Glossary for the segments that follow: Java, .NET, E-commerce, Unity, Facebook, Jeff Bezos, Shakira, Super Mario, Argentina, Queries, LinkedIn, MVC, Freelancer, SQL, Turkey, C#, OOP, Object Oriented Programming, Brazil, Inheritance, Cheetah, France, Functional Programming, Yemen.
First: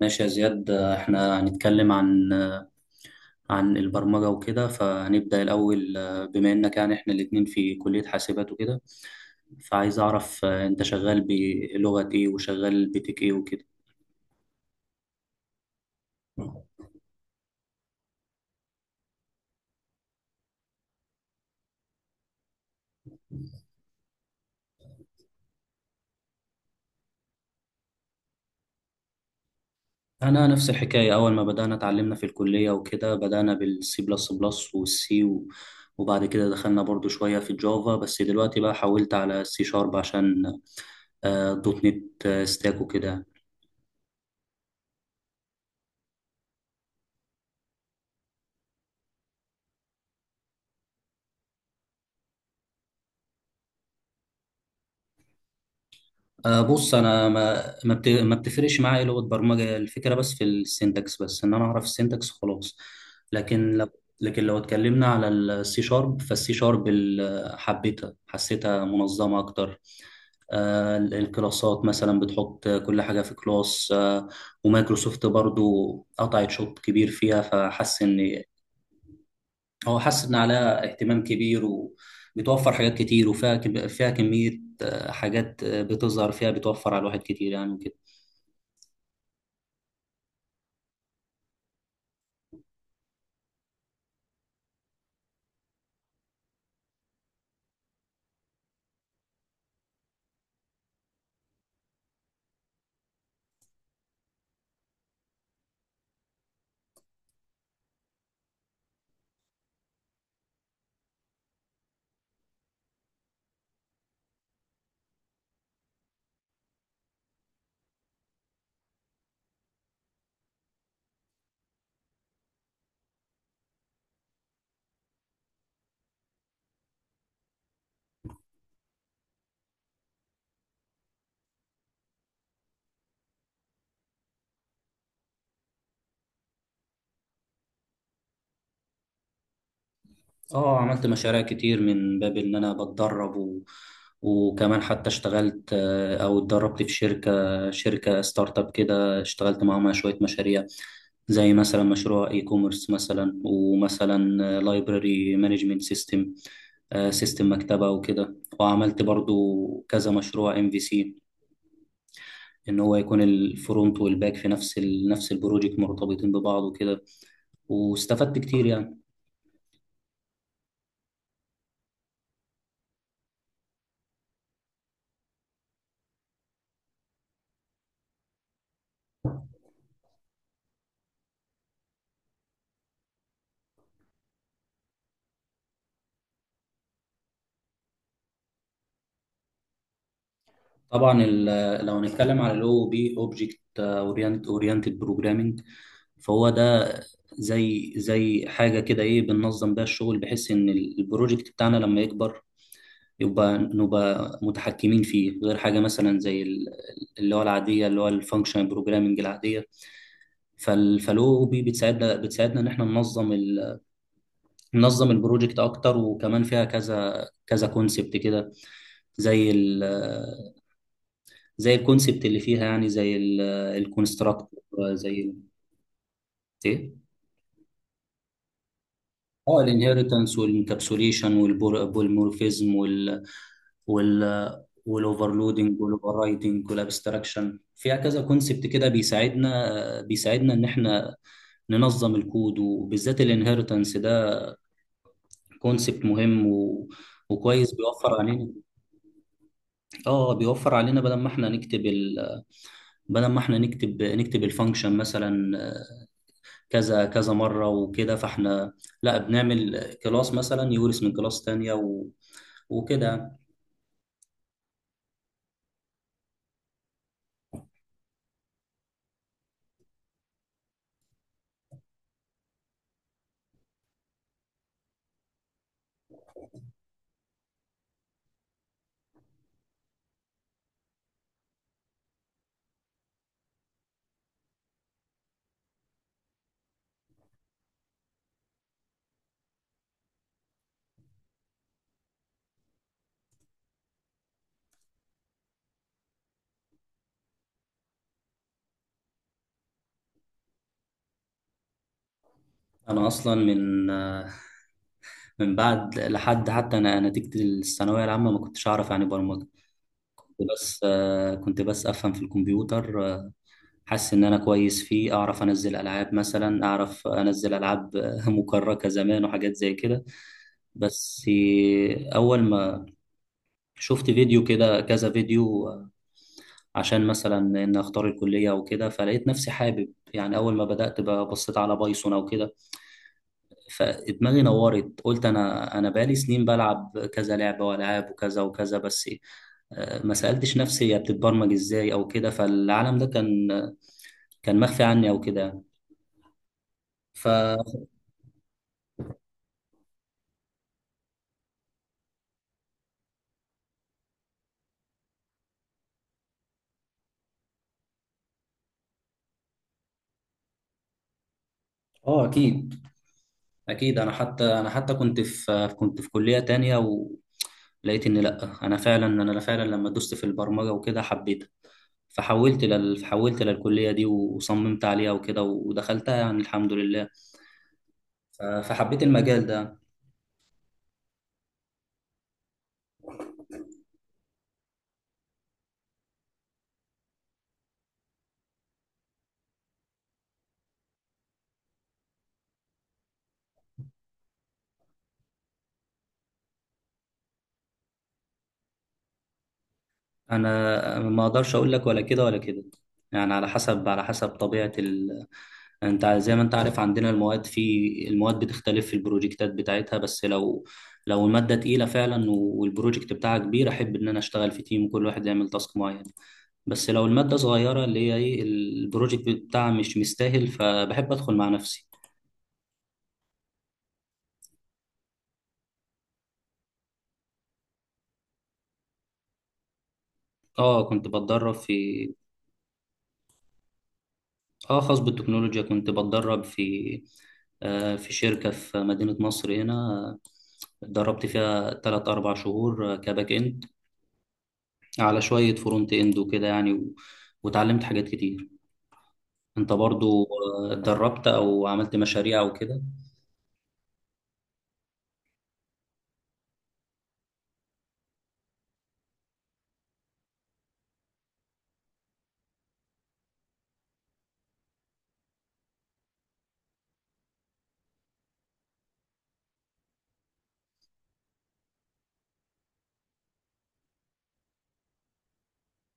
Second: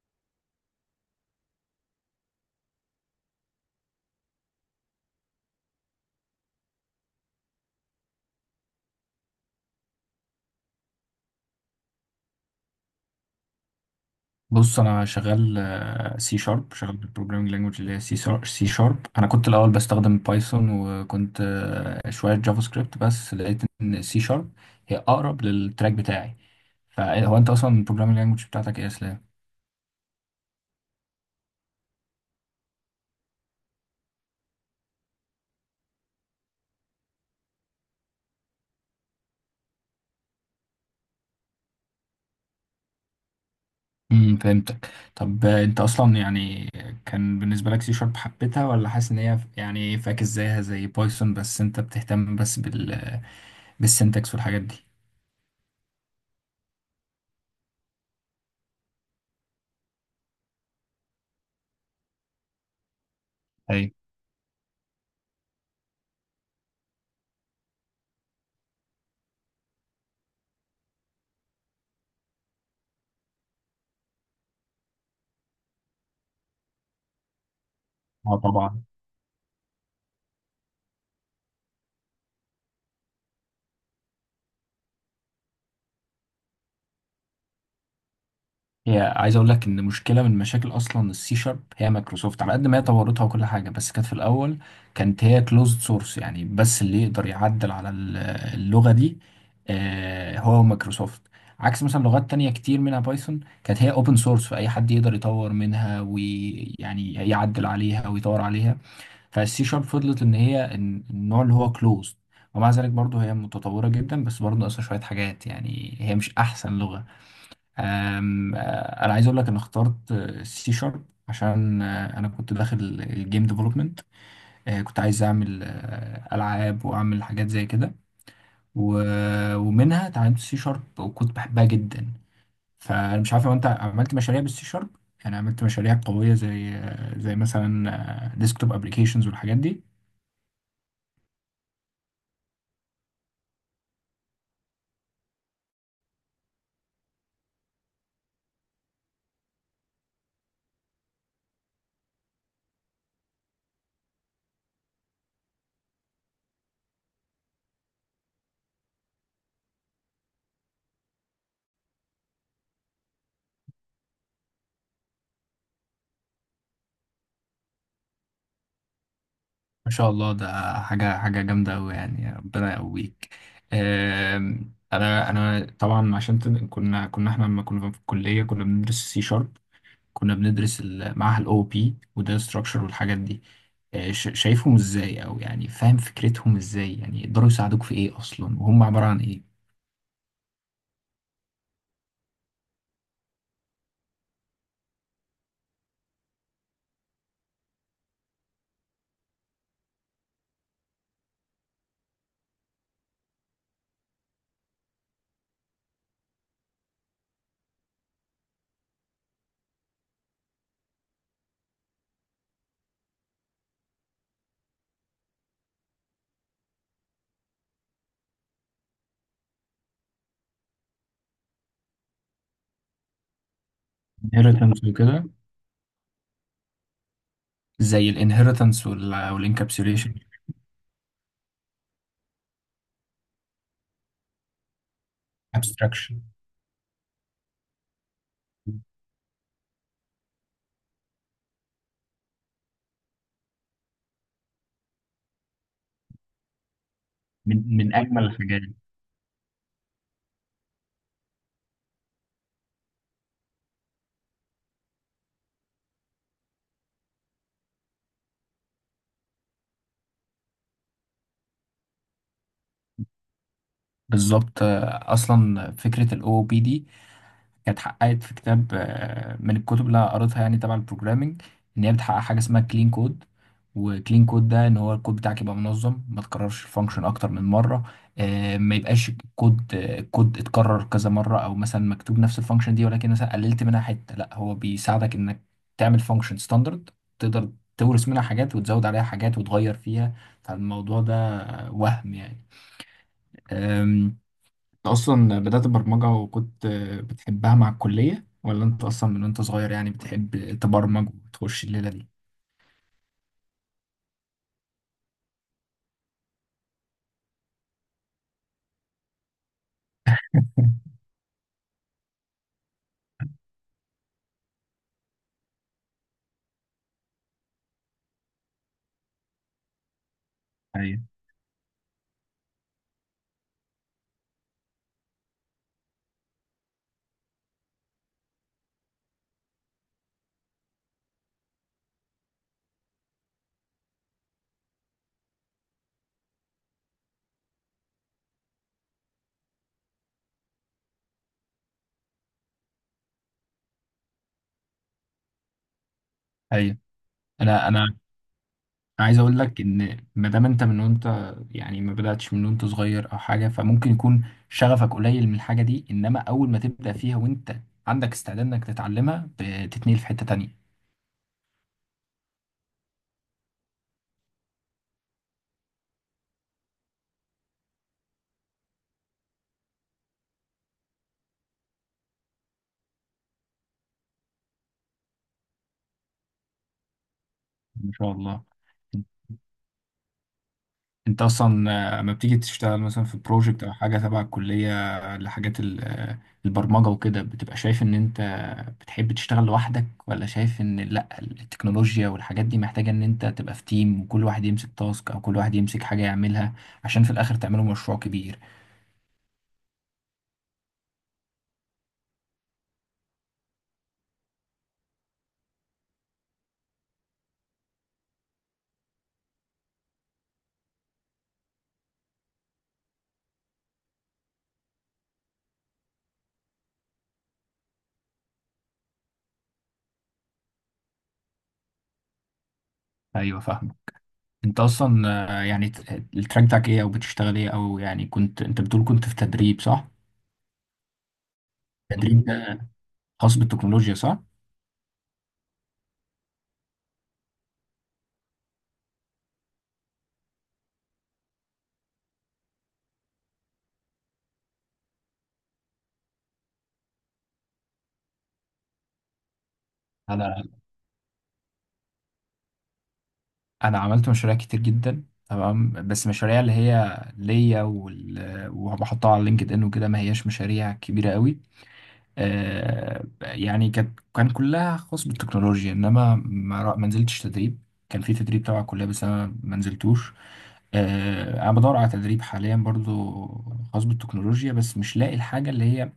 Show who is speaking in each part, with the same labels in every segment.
Speaker 1: ماشي يا زياد، احنا هنتكلم عن البرمجة وكده، فهنبدأ الأول. بما إنك يعني احنا الاتنين في كلية حاسبات وكده، فعايز أعرف أنت شغال بلغة إيه وشغال بتك إيه وكده.
Speaker 2: بص، انا شغال سي شارب. شغال بالبروجرامينج لانجوج اللي هي سي شارب. انا كنت الاول بستخدم بايثون وكنت شويه جافا سكريبت، بس لقيت ان سي شارب هي اقرب للتراك بتاعي. فهو انت اصلا البروجرامينج لانجوج بتاعتك ايه يا اسلام؟
Speaker 1: أنا نفس الحكاية، أول ما بدأنا اتعلمنا في الكلية وكده بدأنا بالسي بلس بلس والسي وبعد كده دخلنا برضو شوية في الجافا، بس دلوقتي بقى حولت على السي شارب عشان دوت نت ستاك وكده.
Speaker 2: فهمتك. طب انت اصلا يعني كان بالنسبه لك سي شارب حبيتها ولا حاسس ان هي يعني فاكس زيها زي بايثون؟ بس انت بتهتم بس بالسنتكس والحاجات دي؟
Speaker 1: بص، انا ما ما بتفرقش معايا إيه لغه برمجه، الفكره بس في السنتكس، بس ان انا اعرف السنتكس خلاص. لكن لو
Speaker 2: ايوه.
Speaker 1: لكن لو اتكلمنا على السي شارب، فالسي شارب حبيتها، حسيتها منظمه اكتر. الكلاسات مثلا بتحط كل حاجه في كلاس، ومايكروسوفت برضو قطعت شوط كبير فيها، فحس
Speaker 2: اه،
Speaker 1: ان
Speaker 2: طبعا.
Speaker 1: هو حاسس ان عليها اهتمام كبير، وبتوفر حاجات كتير، وفيها فيها كمية حاجات بتظهر فيها، بتوفر على الواحد كتير يعني وكده.
Speaker 2: هي عايز اقول لك ان مشكله من مشاكل اصلا السي شارب هي مايكروسوفت. على قد ما هي طورتها وكل حاجه، بس كانت في الاول كانت هي كلوزد سورس، يعني بس اللي يقدر يعدل على اللغه دي هو مايكروسوفت، عكس مثلا لغات تانية كتير منها بايثون كانت هي اوبن سورس، فاي حد يقدر يطور منها ويعني يعدل عليها ويطور عليها. فالسي شارب فضلت ان هي النوع اللي هو كلوزد، ومع ذلك برضه هي متطوره جدا، بس برضه ناقصها شويه حاجات، يعني هي مش احسن لغه. أم، آه، انا عايز اقول لك انا اخترت سي شارب عشان انا كنت داخل الجيم ديفلوبمنت. كنت عايز اعمل العاب واعمل حاجات زي كده. ومنها اتعلمت سي شارب وكنت بحبها جدا. فانا مش عارف لو انت عملت مشاريع بالسي شارب، يعني عملت مشاريع قوية زي زي مثلا ديسكتوب ابلكيشنز والحاجات دي؟
Speaker 1: اه، عملت مشاريع كتير من باب ان انا بتدرب، وكمان حتى اشتغلت آه، او اتدربت في شركة ستارت اب كده، اشتغلت معاهم على شوية مشاريع، زي مثلا مشروع اي كوميرس مثلا، ومثلا لايبراري مانجمنت سيستم مكتبة وكده. وعملت برضو كذا مشروع ام في سي، ان هو يكون الفرونت والباك في نفس البروجكت مرتبطين ببعض وكده، واستفدت كتير يعني.
Speaker 2: ما شاء الله، ده حاجة جامدة أوي، يعني ربنا يقويك. آم، أنا أنا طبعا عشان كنا إحنا لما كنا في الكلية كنا بندرس سي شارب. كنا بندرس معاها الأو بي وده ستراكشر والحاجات دي. شايفهم إزاي؟ أو يعني فاهم فكرتهم إزاي؟ يعني يقدروا يساعدوك في إيه أصلا وهم عبارة عن إيه؟
Speaker 1: طبعا لو هنتكلم على الاو بي اوبجكت اورينتد بروجرامنج، فهو ده زي حاجه كده، ايه، بننظم بيها الشغل بحيث ان البروجكت بتاعنا لما يكبر يبقى نبقى متحكمين فيه، غير حاجه مثلا زي ال- اللي هو العاديه، اللي هو الفانكشنال بروجرامنج العاديه. فالاو بي بتساعدنا ان احنا ننظم، منظم البروجكت اكتر، وكمان فيها كذا كذا كونسبت كده، زي ال زي الكونسبت اللي فيها، يعني زي الكونستراكت،
Speaker 2: inheritance
Speaker 1: زي
Speaker 2: وكده.
Speaker 1: ال- ايه
Speaker 2: زي الانهيرتنس
Speaker 1: اه،
Speaker 2: والانكابسوليشن.
Speaker 1: الانهيرتنس والانكابسوليشن والبولمورفيزم وال وال والاوفرلودنج
Speaker 2: abstraction.
Speaker 1: والاوفررايدنج والابستراكشن. فيها كذا كونسبت كده بيساعدنا ان احنا ننظم الكود، وبالذات الانهيرتنس ده كونسبت مهم وكويس،
Speaker 2: من
Speaker 1: بيوفر
Speaker 2: أجمل
Speaker 1: علينا.
Speaker 2: الحاجات.
Speaker 1: اه، بيوفر علينا بدل ما احنا نكتب ال بدل ما احنا نكتب نكتب الفانكشن مثلا كذا كذا مرة وكده، فاحنا لا، بنعمل كلاس مثلا يورث من كلاس تانية وكده.
Speaker 2: بالظبط. أصلا فكرة الأو بي دي كانت حققت في كتاب من الكتب اللي قريتها يعني تبع البروجرامينج. ان هي بتحقق حاجه اسمها كلين كود. وكلين كود ده ان هو الكود بتاعك يبقى منظم، ما تكررش الفانكشن اكتر من مره، ما يبقاش الكود اتكرر كذا مره، او مثلا مكتوب نفس الفانكشن دي ولكن مثلا قللت منها حته. لا، هو بيساعدك انك تعمل فانكشن ستاندرد، تقدر تورث منها حاجات وتزود عليها حاجات وتغير فيها. فالموضوع ده وهم، يعني انت اصلا بدأت برمجة وكنت بتحبها مع الكلية، ولا انت اصلا من وانت صغير يعني بتحب تبرمج وتخش الليلة دي؟
Speaker 1: انا اصلا من بعد لحد حتى انا نتيجة الثانوية العامة ما كنتش اعرف يعني برمجة. كنت بس كنت بس افهم في الكمبيوتر، حاسس ان انا كويس فيه، اعرف انزل العاب مثلا، اعرف انزل العاب مكركة زمان وحاجات زي كده.
Speaker 2: ايوه.
Speaker 1: بس اول ما شفت فيديو كده، كذا فيديو، عشان مثلا ان اختار الكليه وكده، فلقيت نفسي حابب. يعني اول ما بدات بصيت على بايثون او كده، فدماغي نورت، قلت انا بقالي سنين بلعب كذا لعبه والعاب وكذا وكذا، بس ما سالتش نفسي هي بتتبرمج ازاي او كده، فالعالم ده كان مخفي عني او كده يعني.
Speaker 2: ايوه،
Speaker 1: ف.
Speaker 2: انا عايز اقول لك ان ما دام انت من وانت يعني ما بدأتش من وانت صغير او حاجة، فممكن يكون شغفك قليل من الحاجة دي، انما اول ما تبدأ فيها وانت عندك استعداد انك تتعلمها بتتنقل في حتة تانية.
Speaker 1: اه اكيد، اكيد انا حتى، انا حتى كنت في كلية تانية ولقيت ان لا، انا فعلا، انا فعلا لما دوست في البرمجة وكده حبيتها، حولت للكلية دي وصممت عليها وكده ودخلتها يعني الحمد لله.
Speaker 2: ما شاء الله.
Speaker 1: فحبيت المجال ده.
Speaker 2: انت اصلا لما بتيجي تشتغل مثلا في بروجكت او حاجه تبع الكليه لحاجات البرمجه وكده، بتبقى شايف ان انت بتحب تشتغل لوحدك، ولا شايف ان لا، التكنولوجيا والحاجات دي محتاجه ان انت تبقى في تيم وكل واحد يمسك تاسك او كل واحد يمسك حاجه يعملها عشان في الاخر تعملوا مشروع كبير؟
Speaker 1: انا ما اقدرش اقول لك ولا كده ولا كده، يعني على حسب، انت زي ما انت عارف، عندنا المواد في المواد بتختلف في البروجكتات بتاعتها. بس لو، لو الماده تقيله فعلا والبروجكت بتاعها كبير، احب ان انا اشتغل في تيم وكل واحد يعمل تاسك معين. بس لو الماده صغيره اللي هي ايه، البروجكت بتاعها مش مستاهل، فبحب ادخل مع نفسي.
Speaker 2: ايوه، فاهمه. انت اصلا يعني التراك بتاعك ايه او بتشتغل ايه، او يعني كنت انت بتقول كنت في تدريب، صح؟
Speaker 1: اه كنت بتدرب في.
Speaker 2: تدريب ده خاص بالتكنولوجيا، صح؟
Speaker 1: اه، خاص بالتكنولوجيا، كنت بتدرب في في شركة في مدينة نصر هنا، اتدربت فيها تلات أربع شهور كباك إند، على شوية فرونت إند وكده يعني، وتعلمت حاجات كتير. أنت برضو اتدربت أو عملت مشاريع أو كده؟
Speaker 2: انا عملت مشاريع كتير جدا، تمام، بس مشاريع اللي هي ليا وبحطها على لينكد ان وكده، ما هياش مشاريع كبيره قوي. يعني كان كلها خاص بالتكنولوجيا، انما ما نزلتش تدريب. كان في تدريب تبع الكليه بس انا ما نزلتوش. انا بدور على تدريب حاليا برضو خاص بالتكنولوجيا، بس مش لاقي الحاجه اللي هي،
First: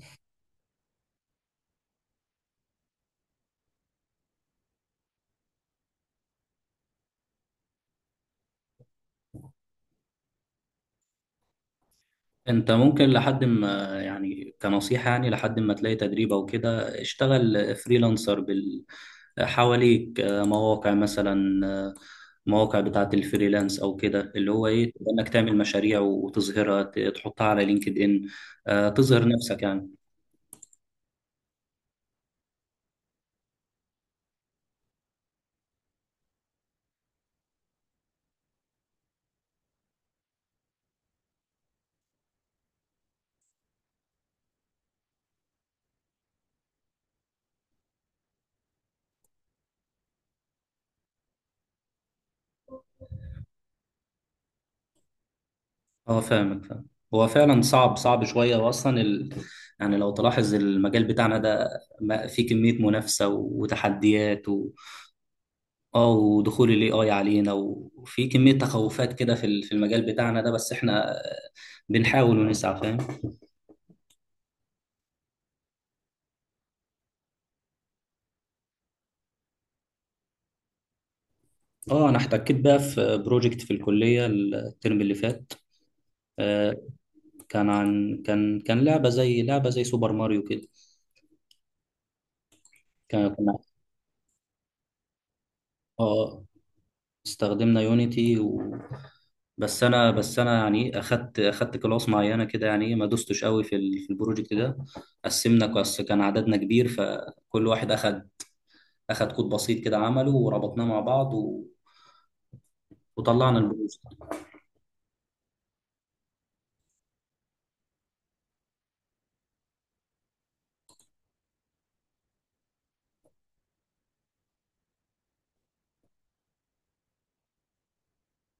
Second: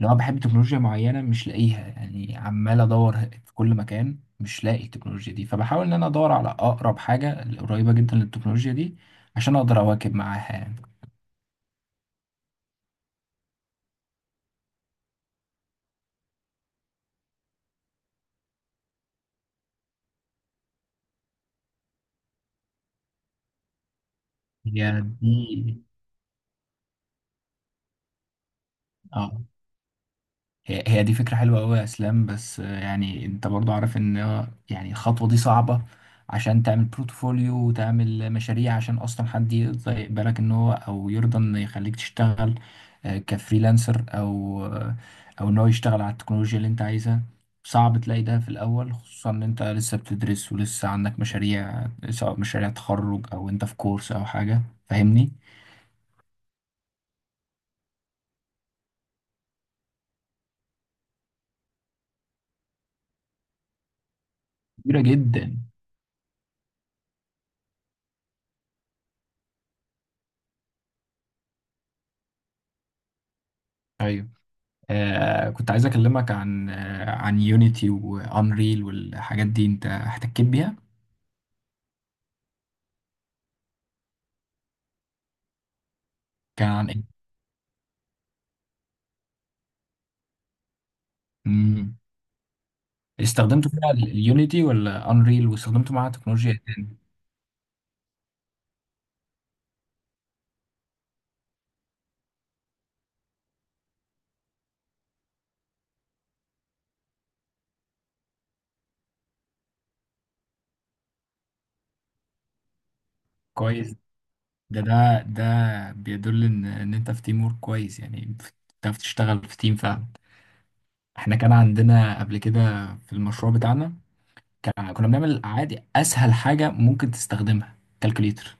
Speaker 2: لو انا بحب تكنولوجيا معينه مش لاقيها، يعني عمال ادور في كل مكان مش لاقي التكنولوجيا دي، فبحاول ان انا ادور على اقرب حاجه قريبه جدا للتكنولوجيا دي عشان اقدر اواكب معاها يعني.
Speaker 1: انت ممكن، لحد ما يعني، كنصيحة، يعني لحد ما تلاقي تدريب او كده، اشتغل فريلانسر بال حواليك مواقع مثلا، مواقع بتاعة الفريلانس او كده، اللي هو
Speaker 2: هي
Speaker 1: ايه، تبقى انك
Speaker 2: دي.
Speaker 1: تعمل مشاريع وتظهرها، تحطها على لينكد ان، تظهر
Speaker 2: اه،
Speaker 1: نفسك يعني.
Speaker 2: هي دي فكرة حلوة أوي يا إسلام، بس يعني أنت برضو عارف إن يعني الخطوة دي صعبة، عشان تعمل بورتفوليو وتعمل مشاريع عشان أصلا حد يرضى يقبلك، إن هو أو يرضى إن يخليك تشتغل كفريلانسر، أو إن هو يشتغل على التكنولوجيا اللي أنت عايزها. صعب تلاقي ده في الأول، خصوصا إن أنت لسه بتدرس ولسه عندك مشاريع، سواء مشاريع تخرج أو أنت في كورس أو حاجة. فاهمني؟
Speaker 1: اه فاهمك، فاهم. هو فعلا صعب، صعب شوية، يعني لو تلاحظ المجال بتاعنا ده فيه كمية منافسة وتحديات.
Speaker 2: كبيرة جدا.
Speaker 1: اه، ودخول الاي اي علينا وفي كمية تخوفات كده في في المجال بتاعنا ده، بس احنا بنحاول ونسعى، فاهم.
Speaker 2: كنت عايز اكلمك عن عن يونيتي وانريل والحاجات دي، انت احتكيت بيها؟
Speaker 1: اه انا احتكيت بقى في بروجكت في الكلية الترم اللي فات.
Speaker 2: كان
Speaker 1: آه،
Speaker 2: عن ايه؟
Speaker 1: كان عن، كان لعبة زي سوبر ماريو كده.
Speaker 2: مم.
Speaker 1: كنا.
Speaker 2: استخدمت فيها اليونيتي ولا انريل، واستخدمته معاها
Speaker 1: اه
Speaker 2: تكنولوجيا إيه تاني؟
Speaker 1: استخدمنا يونيتي بس انا، يعني اخدت كلاس معينه كده، يعني ما دوستش قوي في في البروجكت ده. قسمنا كلاس، كان عددنا كبير، فكل واحد اخد كود بسيط كده عمله، وربطناه مع بعض وطلعنا
Speaker 2: كويس.
Speaker 1: البروز.
Speaker 2: ده بيدل ان انت في تيم ورك كويس، يعني بتعرف تشتغل في تيم فعلا. احنا كان عندنا قبل كده في المشروع بتاعنا، كان كنا بنعمل عادي اسهل حاجه ممكن تستخدمها، كالكوليتر.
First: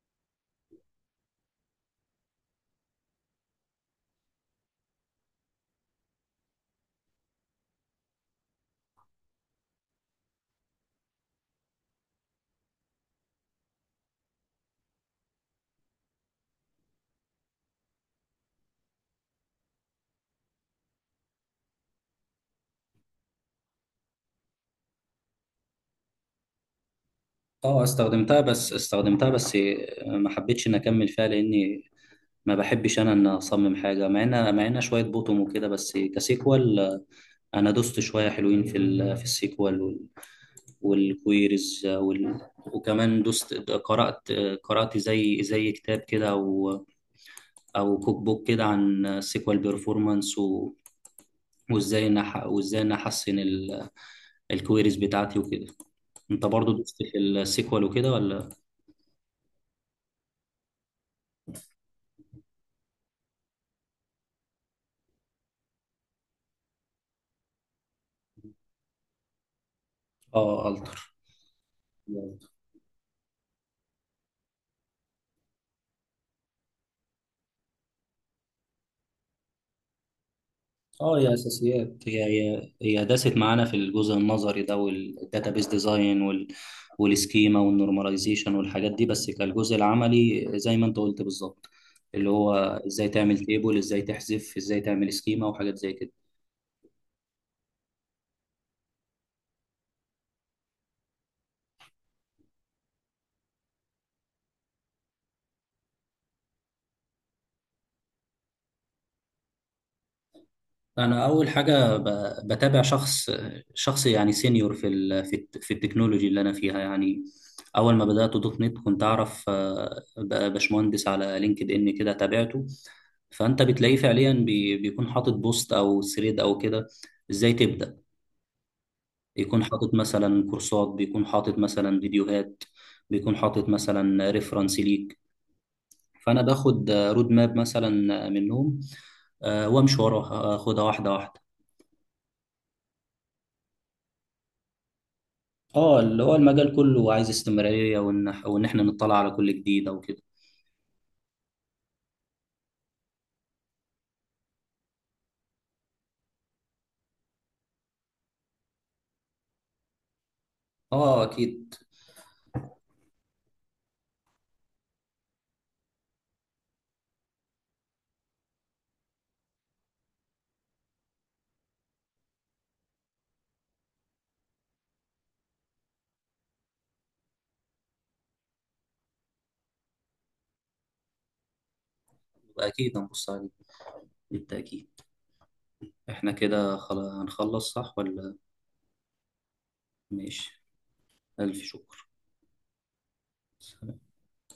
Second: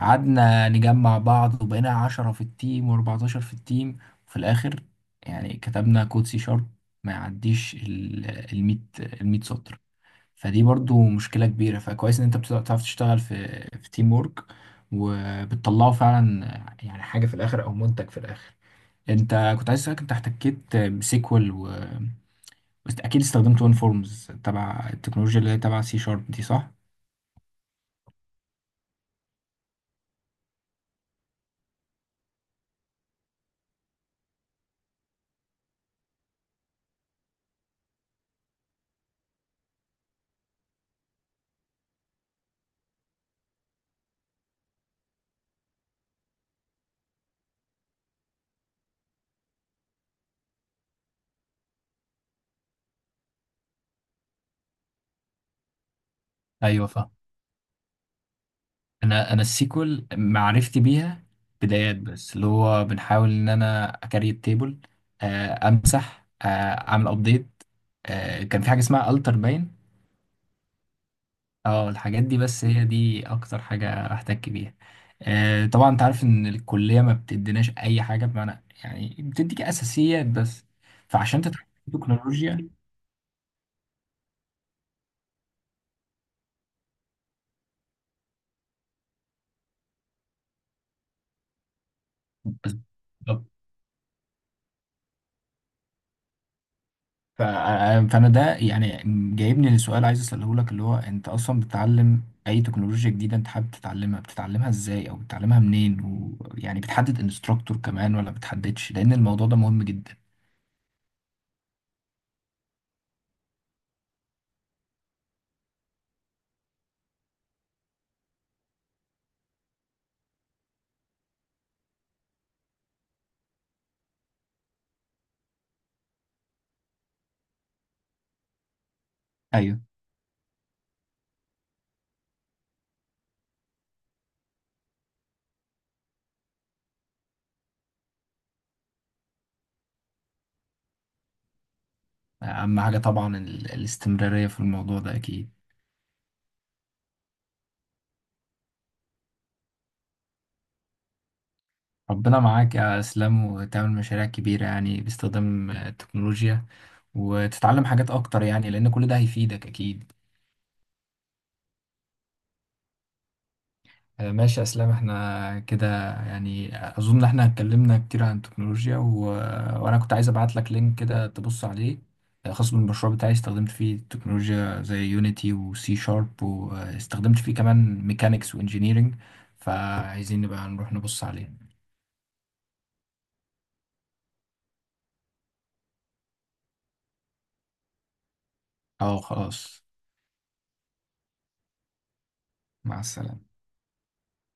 Speaker 2: قعدنا نجمع بعض وبقينا 10 في التيم وأربعتاشر في التيم. وفي الآخر يعني كتبنا كود سي شارب ما يعديش الميت سطر. فدي برضو مشكلة كبيرة، فكويس إن أنت بتعرف تشتغل في تيم وورك وبتطلعه فعلا، يعني حاجة في الآخر أو منتج في الآخر. أنت كنت عايز أسألك، أنت احتكيت بسيكوال، و بس أكيد استخدمت ون فورمز تبع التكنولوجيا اللي هي تبع سي شارب دي، صح؟
Speaker 1: اه استخدمتها، بس استخدمتها بس ما حبيتش ان اكمل فيها، لاني ما بحبش انا ان اصمم حاجه، مع ان شويه بوتوم وكده. بس كسيكوال، انا دوست شويه حلوين في في السيكوال وال... والكويريز وكمان دوست، قرات قرات زي كتاب كده او او كوك بوك كده عن السيكوال بيرفورمانس وازاي إن وازاي ان احسن الكويريز بتاعتي وكده. انت برضو
Speaker 2: ايوه.
Speaker 1: دوست في السيكوال وكده ولا؟
Speaker 2: انا السيكول معرفتي بيها بدايات، بس اللي هو بنحاول ان انا اكاري التيبل، امسح، اعمل ابديت. كان في حاجه اسمها التر باين.
Speaker 1: اه التر.
Speaker 2: اه، الحاجات دي. بس هي دي اكتر حاجه احتك بيها. طبعا انت عارف ان الكليه ما بتديناش اي حاجه بمعنى، يعني بتديك اساسيات بس.
Speaker 1: اه هي
Speaker 2: فعشان تتعلم
Speaker 1: اساسيات، هي
Speaker 2: تكنولوجيا
Speaker 1: هي هي داست معانا في الجزء النظري ده، والداتابيس ديزاين وال والسكيما والنورماليزيشن والحاجات دي. بس كالجزء العملي، زي ما انت قلت بالظبط، اللي هو ازاي تعمل تيبل، ازاي تحذف، ازاي تعمل سكيما وحاجات زي كده.
Speaker 2: فانا ده يعني جايبني لسؤال عايز اساله لك، اللي هو انت اصلا بتتعلم اي تكنولوجيا جديده انت حابب تتعلمها، بتتعلمها ازاي او بتتعلمها منين؟ ويعني بتحدد انستراكتور كمان ولا بتحددش؟ لان الموضوع ده مهم جدا.
Speaker 1: انا اول حاجه بتابع شخص، يعني سينيور في في التكنولوجي اللي انا فيها يعني. اول ما بدات دوت نت، كنت اعرف باشمهندس على لينكد ان كده، تابعته، فانت بتلاقيه فعليا بيكون حاطط بوست او ثريد او كده، ازاي تبدا. يكون
Speaker 2: ايوه،
Speaker 1: حاطط مثلا كورسات، بيكون حاطط مثلا فيديوهات، بيكون حاطط مثلا ريفرنس ليك، فانا باخد رود ماب مثلا منهم، وامشي وراها، اخدها واحده واحده.
Speaker 2: اهم حاجه طبعا الاستمراريه في الموضوع ده اكيد.
Speaker 1: اه، اللي هو المجال كله عايز استمرارية، وان احنا نطلع على كل جديد او كده.
Speaker 2: ربنا معاك يا اسلام، وتعمل مشاريع كبيره يعني باستخدام التكنولوجيا، وتتعلم حاجات اكتر، يعني لان كل ده هيفيدك اكيد.
Speaker 1: اه اكيد.
Speaker 2: ماشي يا اسلام، احنا كده يعني اظن احنا اتكلمنا كتير عن التكنولوجيا وانا كنت عايز ابعت لك لينك كده تبص عليه، خاص بالمشروع بتاعي، استخدمت فيه تكنولوجيا زي يونيتي وسي شارب، واستخدمت فيه كمان ميكانيكس وانجينيرينج، فعايزين نبقى نروح نبص عليه.
Speaker 1: اكيد هنبص عليه، بالتأكيد. احنا كده خلاص هنخلص صح ولا؟
Speaker 2: اه، خلاص.
Speaker 1: ماشي، الف شكر.
Speaker 2: مع السلامة.